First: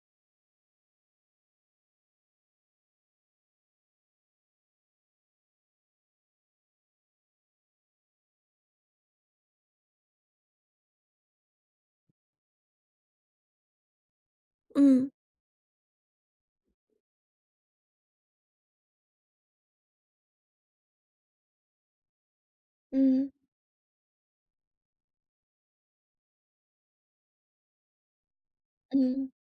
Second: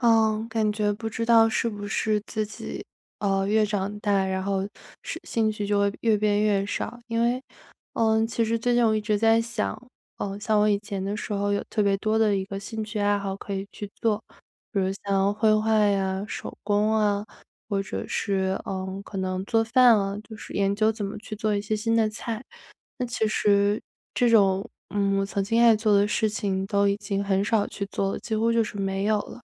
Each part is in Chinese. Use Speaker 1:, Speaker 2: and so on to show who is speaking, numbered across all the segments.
Speaker 1: 嗯，感觉不知道是不是自己，越长大，然后是兴趣就会越变越少。因为，其实最近我一直在想，像我以前的时候有特别多的一个兴趣爱好可以去做，比如
Speaker 2: 嗯
Speaker 1: 像绘画呀、手工啊，或者是可能做饭啊，就是研究怎么去做一些新的菜。那其
Speaker 2: 嗯
Speaker 1: 实这种，我曾经爱做的事情都已经很少去做了，几乎就是没有
Speaker 2: 嗯，
Speaker 1: 了。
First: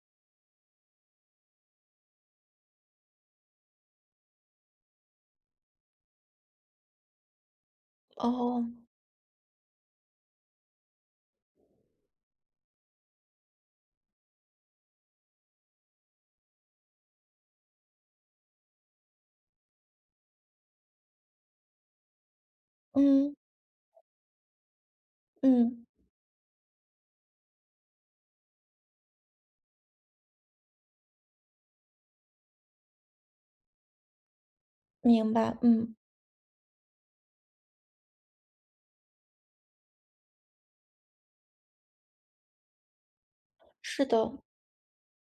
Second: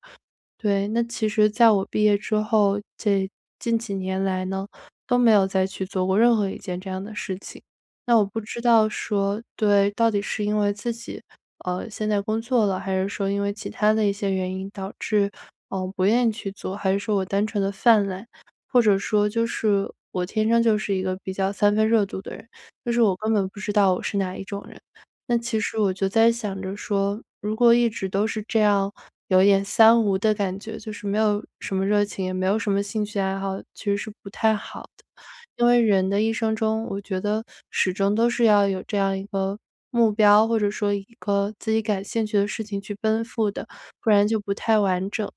Speaker 1: 对，那其实在我毕业之后，这近几年来呢，都没有再去做过任何一件这样的事情。那我不知
Speaker 2: 哦，
Speaker 1: 道说，对，到底是因为自己，现在工作了，还是说因为其他的一些原因导致，不愿意去做，还是说我单纯的泛滥，或者说就是我天生就是一个比较三分热度的人，就是我根
Speaker 2: 嗯
Speaker 1: 本不知道我是哪一种人。那其实
Speaker 2: 嗯，
Speaker 1: 我就在想着说，如果一直都是这样，有点三无的感觉，就是没有什么热情，也没有什么兴趣爱好，其实是不太好的。
Speaker 2: 明白，
Speaker 1: 因为
Speaker 2: 嗯，
Speaker 1: 人的一生中，我觉得始终都是要有这样一个目标，或者说一个自己感兴趣的事情去奔赴的，
Speaker 2: 是
Speaker 1: 不然
Speaker 2: 的，
Speaker 1: 就不太完整。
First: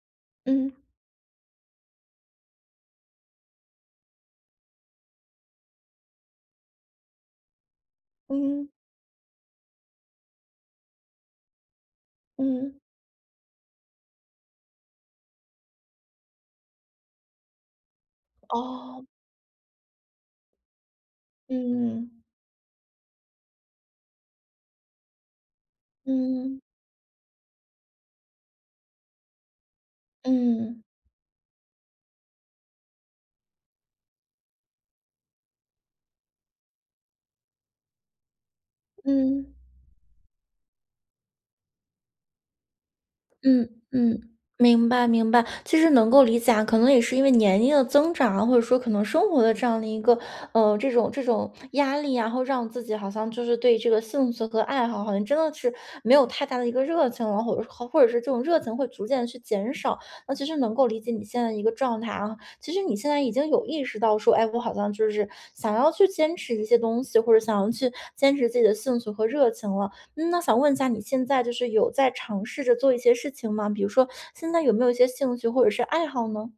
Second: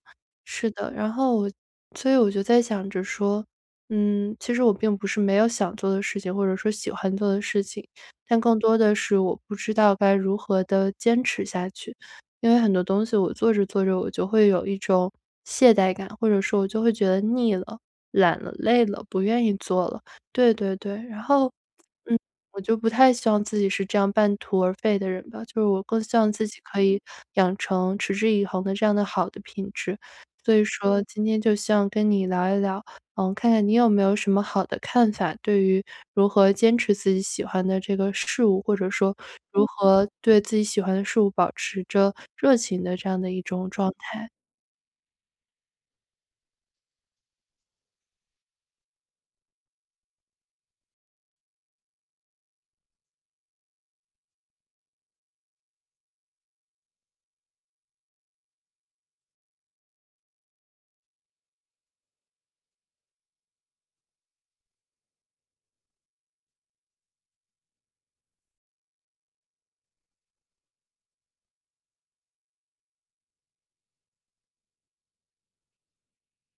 Speaker 1: 是
Speaker 2: 嗯
Speaker 1: 的，然后我，所以我就在想着说，其实我并不是没有想做的事情，或者说喜欢做的事情，但更
Speaker 2: 嗯
Speaker 1: 多的是我不知道该如何的坚持下去。因为很
Speaker 2: 嗯，
Speaker 1: 多东西我做着做着，我就会有一种懈怠感，或者说我就会觉得腻了、懒了、累
Speaker 2: 哦，
Speaker 1: 了，不愿意做了。对对对，然后
Speaker 2: 嗯
Speaker 1: 我就不太希望自己是这样半途而废的人吧，就是我更希望自己
Speaker 2: 嗯
Speaker 1: 可以养成持之以恒的这样的好的品质。所以
Speaker 2: 嗯
Speaker 1: 说今天就希望跟你聊一聊，看看你有没有什么好的看法，对于如何坚持自己喜欢的这个事物，或者说
Speaker 2: 嗯。
Speaker 1: 如何对自己喜欢的事物保持着热情的这样的一
Speaker 2: 嗯
Speaker 1: 种状
Speaker 2: 嗯，
Speaker 1: 态。
Speaker 2: 明白明白，其实能够理解啊，可能也是因为年龄的增长啊，或者说可能生活的这样的一个，这种压力啊，然后让自己好像就是对这个兴趣和爱好，好像真的是没有太大的一个热情了，或者是这种热情会逐渐地去减少。那其实能够理解你现在的一个状态啊，其实你现在已经有意识到说，哎，我好像就是想要去坚持一些东西，或者想要去坚持自己的兴趣和热情了。嗯，那想问一下，你现在就是有在尝试着做一些事情吗？比如说，现在有没有一些兴趣或者是爱好呢？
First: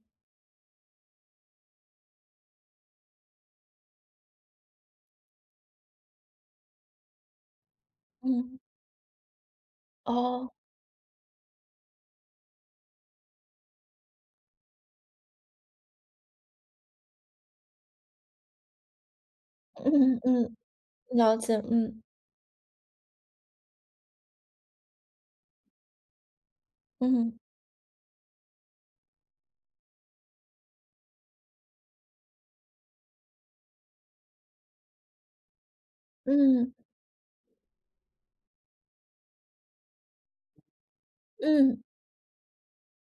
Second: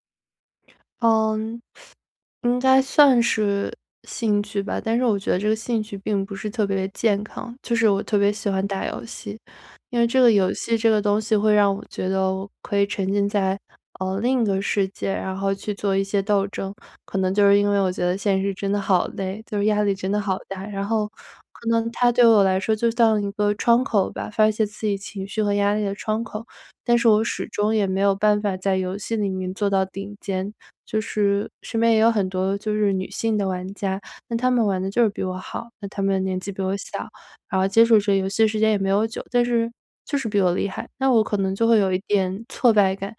Speaker 1: 嗯，应该算是兴趣吧，但是我觉得这个兴趣并不是特别健康。就是我特别喜
Speaker 2: 嗯，
Speaker 1: 欢打游戏，因为这个
Speaker 2: 哦，
Speaker 1: 游戏这个东西会让我觉得我可以沉浸在另一个世界，然后去做一些斗争。可能就是因为我觉得现实真的好累，就是压力真
Speaker 2: 嗯
Speaker 1: 的好
Speaker 2: 嗯，
Speaker 1: 大。然后
Speaker 2: 了解，
Speaker 1: 可能
Speaker 2: 嗯
Speaker 1: 它对我来说就像一个窗口吧，发泄自己情绪和压力的窗口。但是我
Speaker 2: 嗯
Speaker 1: 始终也没有办法在游戏里面做到顶尖，就是身边也有很多就是女性的玩家，那她们玩的就是比我好，那她们年纪比
Speaker 2: 嗯
Speaker 1: 我小，然后接触这游戏时间也没有久，但是就是比我厉害，那我可能就会
Speaker 2: 嗯
Speaker 1: 有一点挫败感。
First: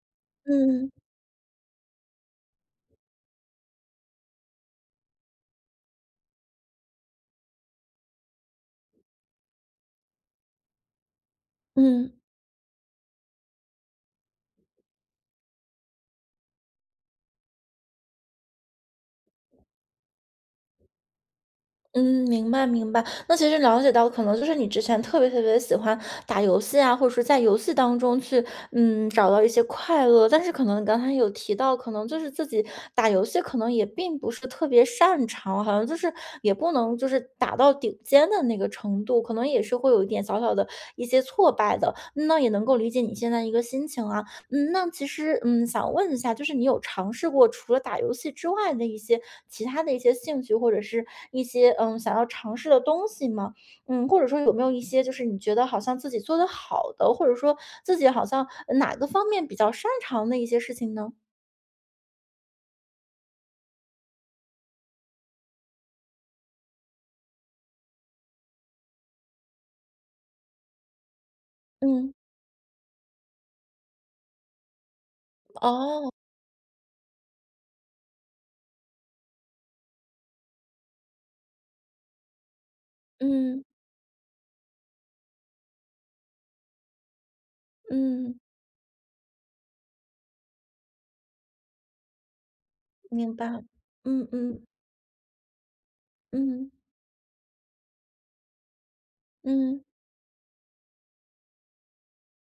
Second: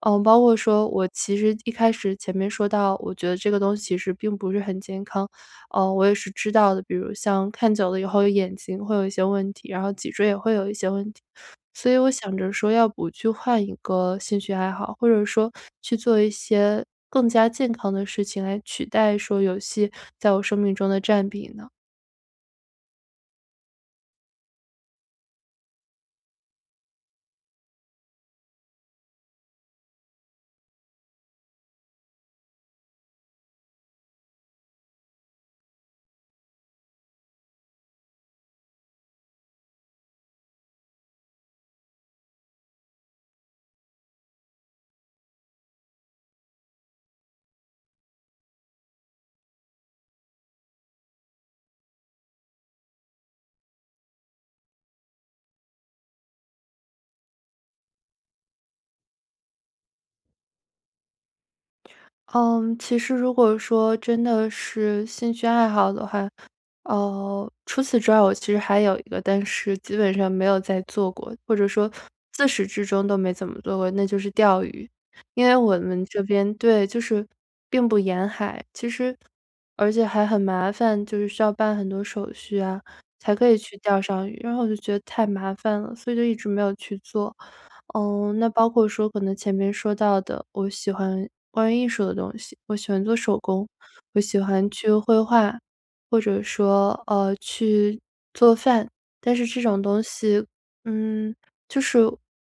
Speaker 1: 嗯，包括说
Speaker 2: 嗯
Speaker 1: 我其实一开始前面说到，我觉得这个东西其实并不是很健康，我也是知道的。比如像看久了以后，眼睛会有一些问题，然后脊椎也会有一些问题，所以我
Speaker 2: 嗯。
Speaker 1: 想着说，要不去换一个兴趣爱好，或者说去做一些更加健康的事情来取代说游戏在我生命中的占比呢？
Speaker 2: 嗯，明白明白。那其实了解到，可能就是你之前特别特别喜欢打游戏啊，或者是在游戏当中去，找到一些快乐。但是可能你刚才有提到，可能就是自己打游戏，可能也并不是特别擅长，好像就是也不能就是打到顶尖的那个程度，可能也是会有一点小小的一些挫败的。那也能够理解你现在一个心情啊。嗯，那其实，想问一下，就是你有尝试过除了打游戏之外的一些其他的一些兴趣，或者是一些想要尝试的东西吗？嗯，或者说有没有一些就是你觉得好像自己做的好的，或者说自己好像哪个方面比较擅长的一些事情呢？
Speaker 1: 嗯，其实如果说真的是兴趣爱好的话，哦，除此之外，我其实还有一个，但是基本上没有再做过，或者说
Speaker 2: 嗯，
Speaker 1: 自始至终都没怎么做过，那就是钓鱼。因为我们
Speaker 2: 哦，
Speaker 1: 这边对，就是并不沿海，其实而且还很麻烦，就是需要办很多手续啊，才可以
Speaker 2: 嗯
Speaker 1: 去钓上鱼，然后我就觉得太麻烦了，所以就一直没有去做。哦，
Speaker 2: 嗯，
Speaker 1: 那包括说可能前面说到的，我喜欢关于艺术的东西，我喜欢做
Speaker 2: 明
Speaker 1: 手
Speaker 2: 白，
Speaker 1: 工，我
Speaker 2: 嗯
Speaker 1: 喜
Speaker 2: 嗯
Speaker 1: 欢去绘画，或者
Speaker 2: 嗯
Speaker 1: 说去做饭。但是这种
Speaker 2: 嗯。
Speaker 1: 东西，嗯，就是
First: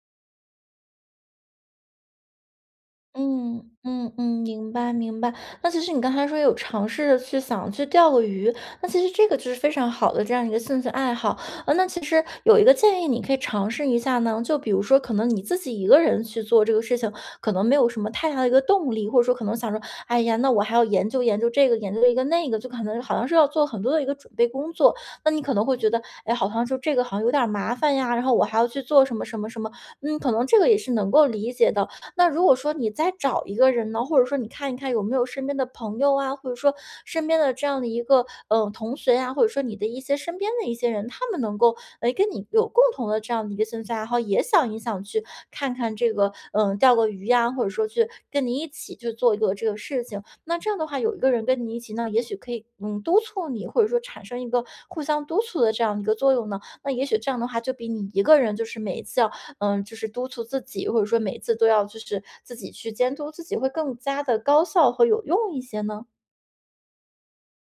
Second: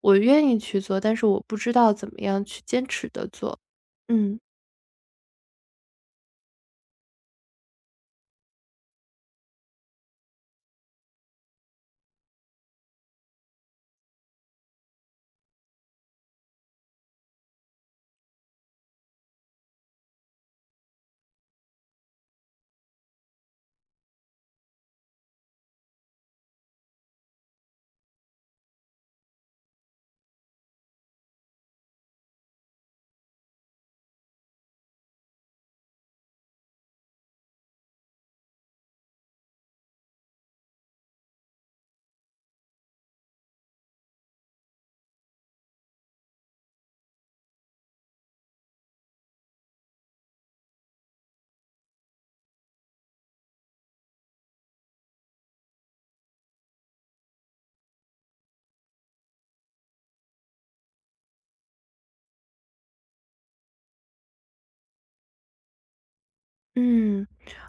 Speaker 1: 我愿意去做，但是我不知道怎么样去坚持的做。
Speaker 2: 嗯嗯嗯，
Speaker 1: 嗯。
Speaker 2: 明白明白。那其实你刚才说有尝试着去想去钓个鱼，那其实这个就是非常好的这样一个兴趣爱好。那其实有一个建议你可以尝试一下呢，就比如说可能你自己一个人去做这个事情，可能没有什么太大的一个动力，或者说可能想说，哎呀，那我还要研究研究这个，研究一个那个，就可能好像是要做很多的一个准备工作。那你可能会觉得，哎，好像就这个好像有点儿麻烦呀，然后我还要去做什么什么什么，嗯，可能这个也是能够理解的。那如果说你再找一个人呢，或者说你看一看有没有身边的朋友啊，或者说身边的这样的一个同学啊，或者说你的一些身边的一些人，他们能够跟你有共同的这样的一个兴趣爱好，也想一想去看看这个钓个鱼呀、或者说去跟你一起去做一个这个事情。那这样的话，有一个人跟你一起呢，也许可以督促你，或者说产生一个互相督促的这样一个作用呢。那也许这样的话，就比你一个人就是每一次要嗯，就是督促自己，或者说每次都要就是自己去监督自己，会更加的高效和有用一些呢？
Speaker 1: 嗯，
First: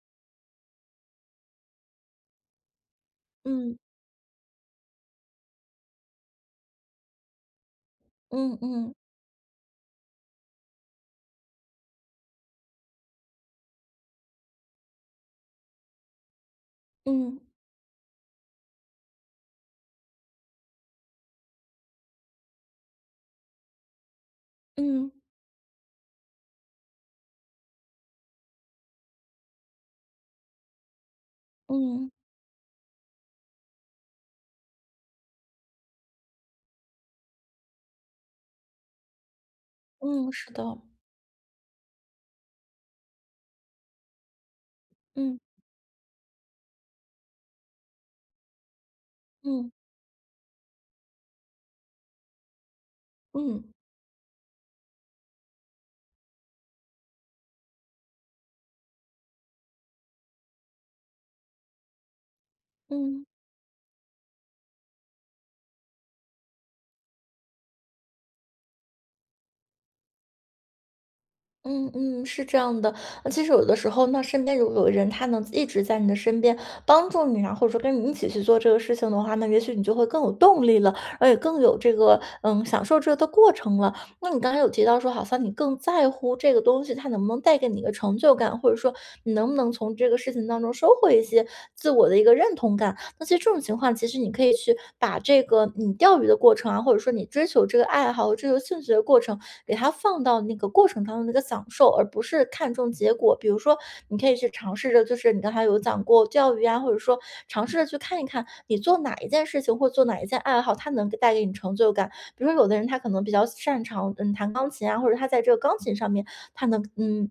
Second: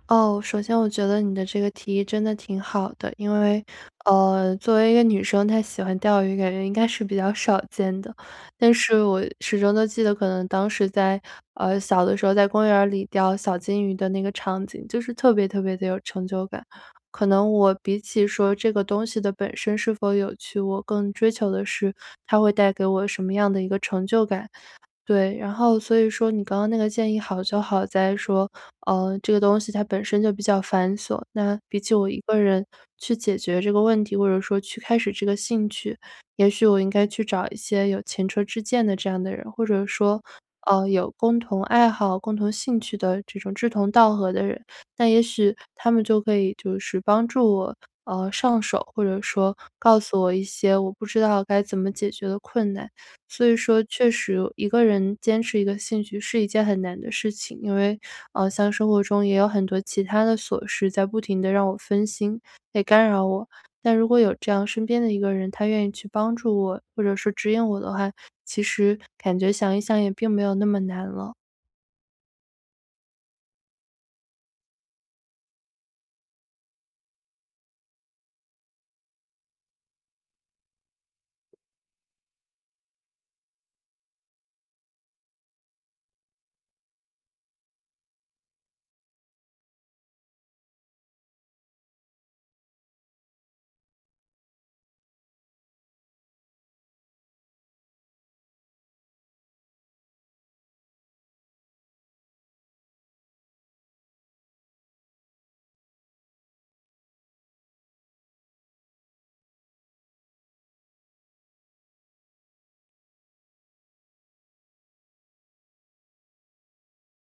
Speaker 1: 哦，首先我觉得你的这个提议真的挺好的，因为，
Speaker 2: 嗯，
Speaker 1: 作为一个女生，她喜欢钓鱼，感觉应该是比较少见的。
Speaker 2: 嗯
Speaker 1: 但
Speaker 2: 嗯
Speaker 1: 是我始终都记得，可能当时在，小的时候在公园儿里钓小金鱼的那个场景，就是特别特别的有成就感。可
Speaker 2: 嗯
Speaker 1: 能我比起说这个东西的本身是否有趣，我更追求的是它会带给我什么样的一个成就感。
Speaker 2: 嗯
Speaker 1: 对，然后所以说你刚刚那个建议好就好在说，这个东西它本身就比较繁琐，那比起
Speaker 2: 嗯
Speaker 1: 我一个人去解决这个问题，或者说去开始这个兴趣，也许我应该去找一些有前车之鉴的这样的人，或者说，
Speaker 2: 嗯，是的，
Speaker 1: 有共同爱好、共同兴趣的这种志同道合的人，那也
Speaker 2: 嗯
Speaker 1: 许他们就可以就是帮助我，上手，或者说
Speaker 2: 嗯
Speaker 1: 告诉我一些我不知道该怎么解决的困难。所以
Speaker 2: 嗯
Speaker 1: 说确实一个人坚持一个兴趣是一件很难的事情，因为，像生活中也有很多其他的琐事在不停的让我分心，也干
Speaker 2: 嗯。
Speaker 1: 扰我。但如果有这样身边的一个人，他愿意去帮助我，或者说指引我的话，其实感觉想一想也并没有那么难了。
Speaker 2: 嗯嗯，是这样的。其实有的时候那身边如果有人，他能一直在你的身边帮助你啊，或者说跟你一起去做这个事情的话呢，那也许你就会更有动力了，而且更有这个享受这个的过程了。那你刚才有提到说，好像你更在乎这个东西它能不能带给你一个成就感，或者说你能不能从这个事情当中收获一些自我的一个认同感。那其实这种情况，其实你可以去把这个你钓鱼的过程啊，或者说你追求这个爱好、追求兴趣的过程，给它放到那个过程当中的一个享受，而不是看重结果。比如说，你可以去尝试着，就是你刚才有讲过钓鱼啊，或者说尝试着去看一看，你做哪一件事情或做哪一件爱好，它能给带给你成就感。比如说，有的人他可能比较擅长弹钢琴啊，或者他在这个钢琴上面，他能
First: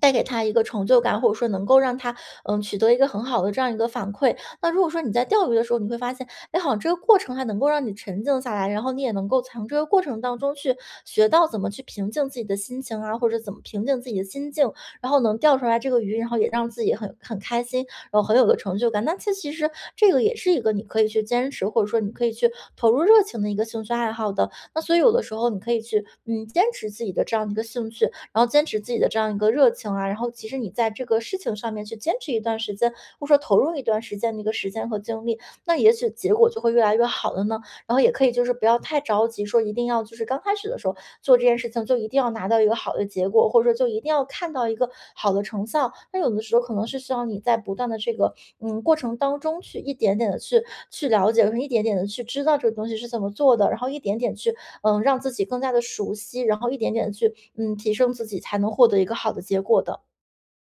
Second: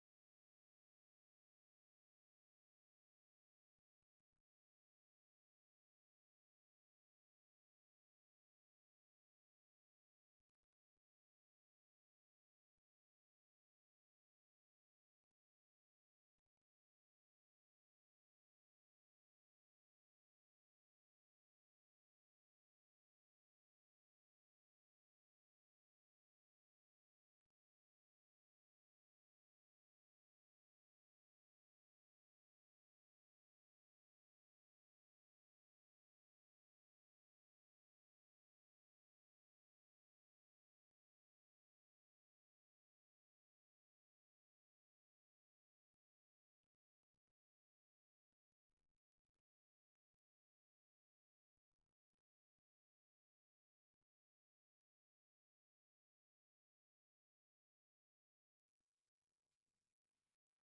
Speaker 2: 带给他一个成就感，或者说能够让他取得一个很好的这样一个反馈。那如果说你在钓鱼的时候，你会发现，哎，好像这个过程还能够让你沉静下来，然后你也能够从这个过程当中去学到怎么去平静自己的心情啊，或者怎么平静自己的心境，然后能钓出来这个鱼，然后也让自己很开心，然后很有个成就感。那其实这个也是一个你可以去坚持，或者说你可以去投入热情的一个兴趣爱好的。那所以有的时候你可以去坚持自己的这样的一个兴趣，然后坚持自己的这样一个热情啊，然后其实你在这个事情上面去坚持一段时间，或者说投入一段时间的一个时间和精力，那也许结果就会越来越好的呢。然后也可以就是不要太着急，说一定要就是刚开始的时候做这件事情就一定要拿到一个好的结果，或者说就一定要看到一个好的成效。那有的时候可能是需要你在不断的这个过程当中去一点点的去了解，一点点的去知道这个东西是怎么做的，然后一点点去让自己更加的熟悉，然后一点点去，提升自己，才能获得一个好的结果的。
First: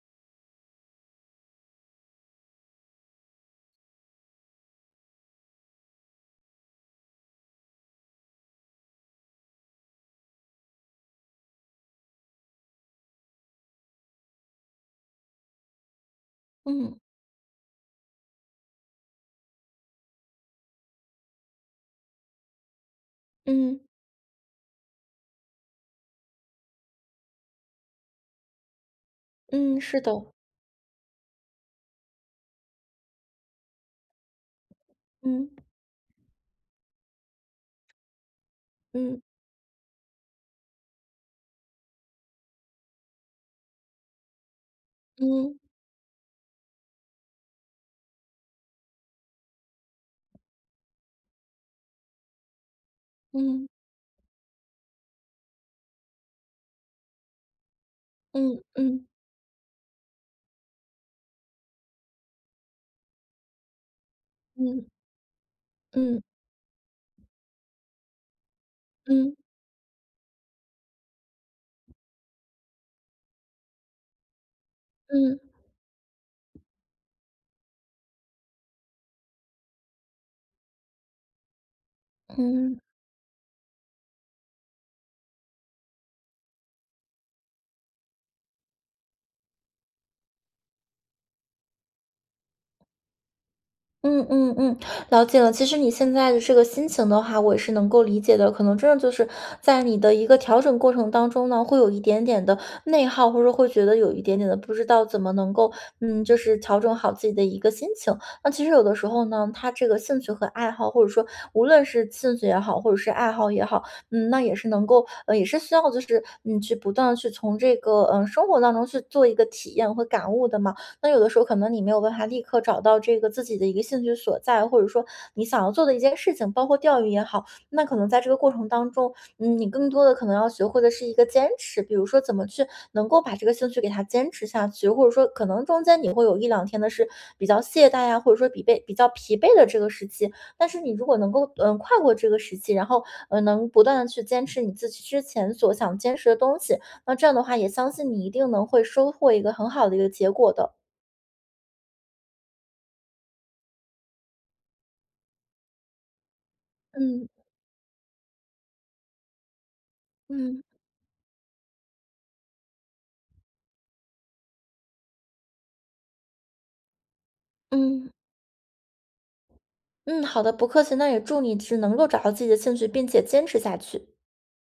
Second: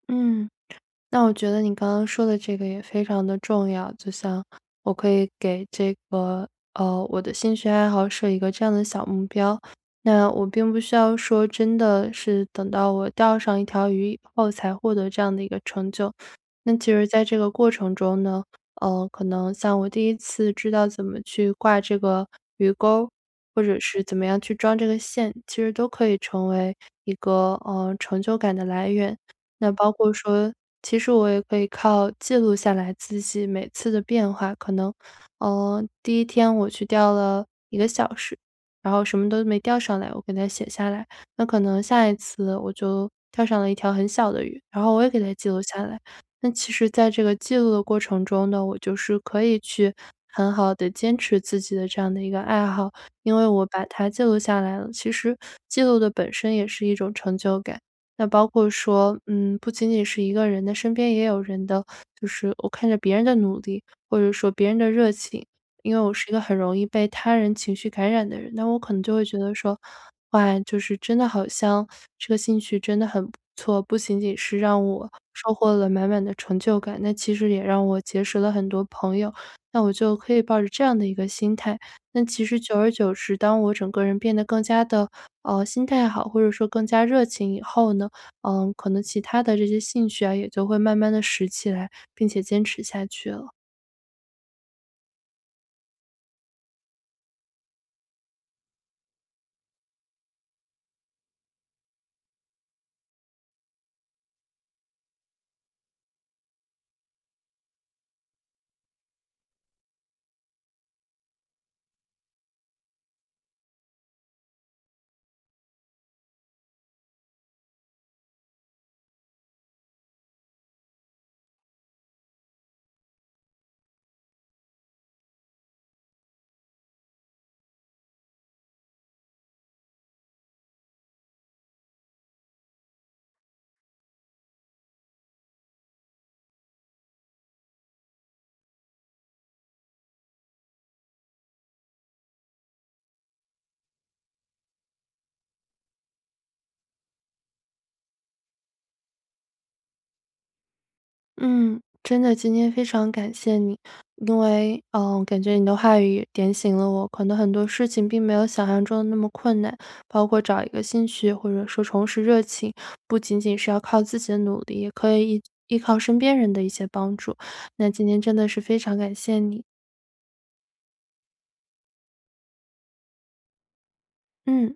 Speaker 1: 嗯。那我觉得你刚刚说的这个也非常的重要，就像我可以给这个我的兴趣爱好设一个这样的小目标，那我并不需要说真的是等到我钓上一条鱼以后才获得这样的一个成就。那其
Speaker 2: 嗯，
Speaker 1: 实在这个过程中呢，可能像我第一次知道怎么去挂这个鱼钩，或者
Speaker 2: 嗯，
Speaker 1: 是怎么样去装这个线，其实都可以成为一个成就感的来源。那
Speaker 2: 嗯，
Speaker 1: 包
Speaker 2: 是的，
Speaker 1: 括说，其实我也可以靠记录下来自己每次的变化，可能，
Speaker 2: 嗯，
Speaker 1: 第一天我去钓了一个小时，然后什
Speaker 2: 嗯，
Speaker 1: 么都没钓上来，我给它写下来。那可能下一次我就钓上了一条很小的鱼，然后我也给它记
Speaker 2: 嗯，
Speaker 1: 录下来。那其实在这个记录的过程中呢，我就是可以去很好的坚持自己的这样的一个爱好，因为
Speaker 2: 嗯，
Speaker 1: 我把它记录下来了，其实记录的本身也是一种成就感。那包
Speaker 2: 嗯，
Speaker 1: 括
Speaker 2: 嗯，
Speaker 1: 说，不仅仅是一个人的，身边也有人的，就是我看着别人的努力，或者说别人
Speaker 2: 嗯，
Speaker 1: 的热情，因为我
Speaker 2: 嗯，
Speaker 1: 是一个很容易被他人情绪感染的人，那我可能就会
Speaker 2: 嗯，
Speaker 1: 觉得说，哇，就是真的好像这个兴趣真的很不错，不仅仅是让我
Speaker 2: 嗯，
Speaker 1: 收获了满满的成就感，那其实也让我结识了很多朋友，那我就可以抱着这样的一个心态。那其实久
Speaker 2: 嗯。
Speaker 1: 而久之，当我整个人变得更加的心态好，或者说更加热情以后呢，可能其他的这些兴趣啊，也就会慢慢的拾起来，并且坚持下去了。
Speaker 2: 嗯嗯嗯，了解了。其实你现在的这个心情的话，我也是能够理解的。可能真的就是在你的一个调整过程当中呢，会有一点点的内耗，或者会觉得有一点点的不知道怎么能够，就是调整好自己的一个心情。那其实有的时候呢，他这个兴趣和爱好，或者说无论是兴趣也好，或者是爱好也好，那也是能够，也是需要就是，去不断的去从这个，生活当中去做一个体验和感悟的嘛。那有的时候可能你没有办法立刻找到这个自己的一个兴趣所在，或者说你想要做的一件事情，包括钓鱼也好，那可能在这个过程当中，你更多的可能要学会的是一个坚持，比如说怎么去能够把这个兴趣给它坚持下去，或者说可能中间你会有一两天的是比较懈怠呀、或者说比较疲惫的这个时期，但是你如果能够跨过这个时期，然后能不断的去坚持你自己之前所想坚持的东西，那这样的话也相信你一定能会收获一个很好的一个结果的。
Speaker 1: 嗯，真的，今天非常感谢你，因为感觉你的话语也点醒了我，可能
Speaker 2: 嗯
Speaker 1: 很多事情并没有想象中的那么困难，包括
Speaker 2: 嗯
Speaker 1: 找一个兴趣或者说重拾热情，不仅仅是要靠自己的努力，也可以依靠身边人的一些帮助。那今
Speaker 2: 嗯
Speaker 1: 天真的是非常感谢你。
Speaker 2: 嗯，好的，不客气。那也祝你只能够找到自己的兴趣，并且坚持下去。
Speaker 1: 嗯，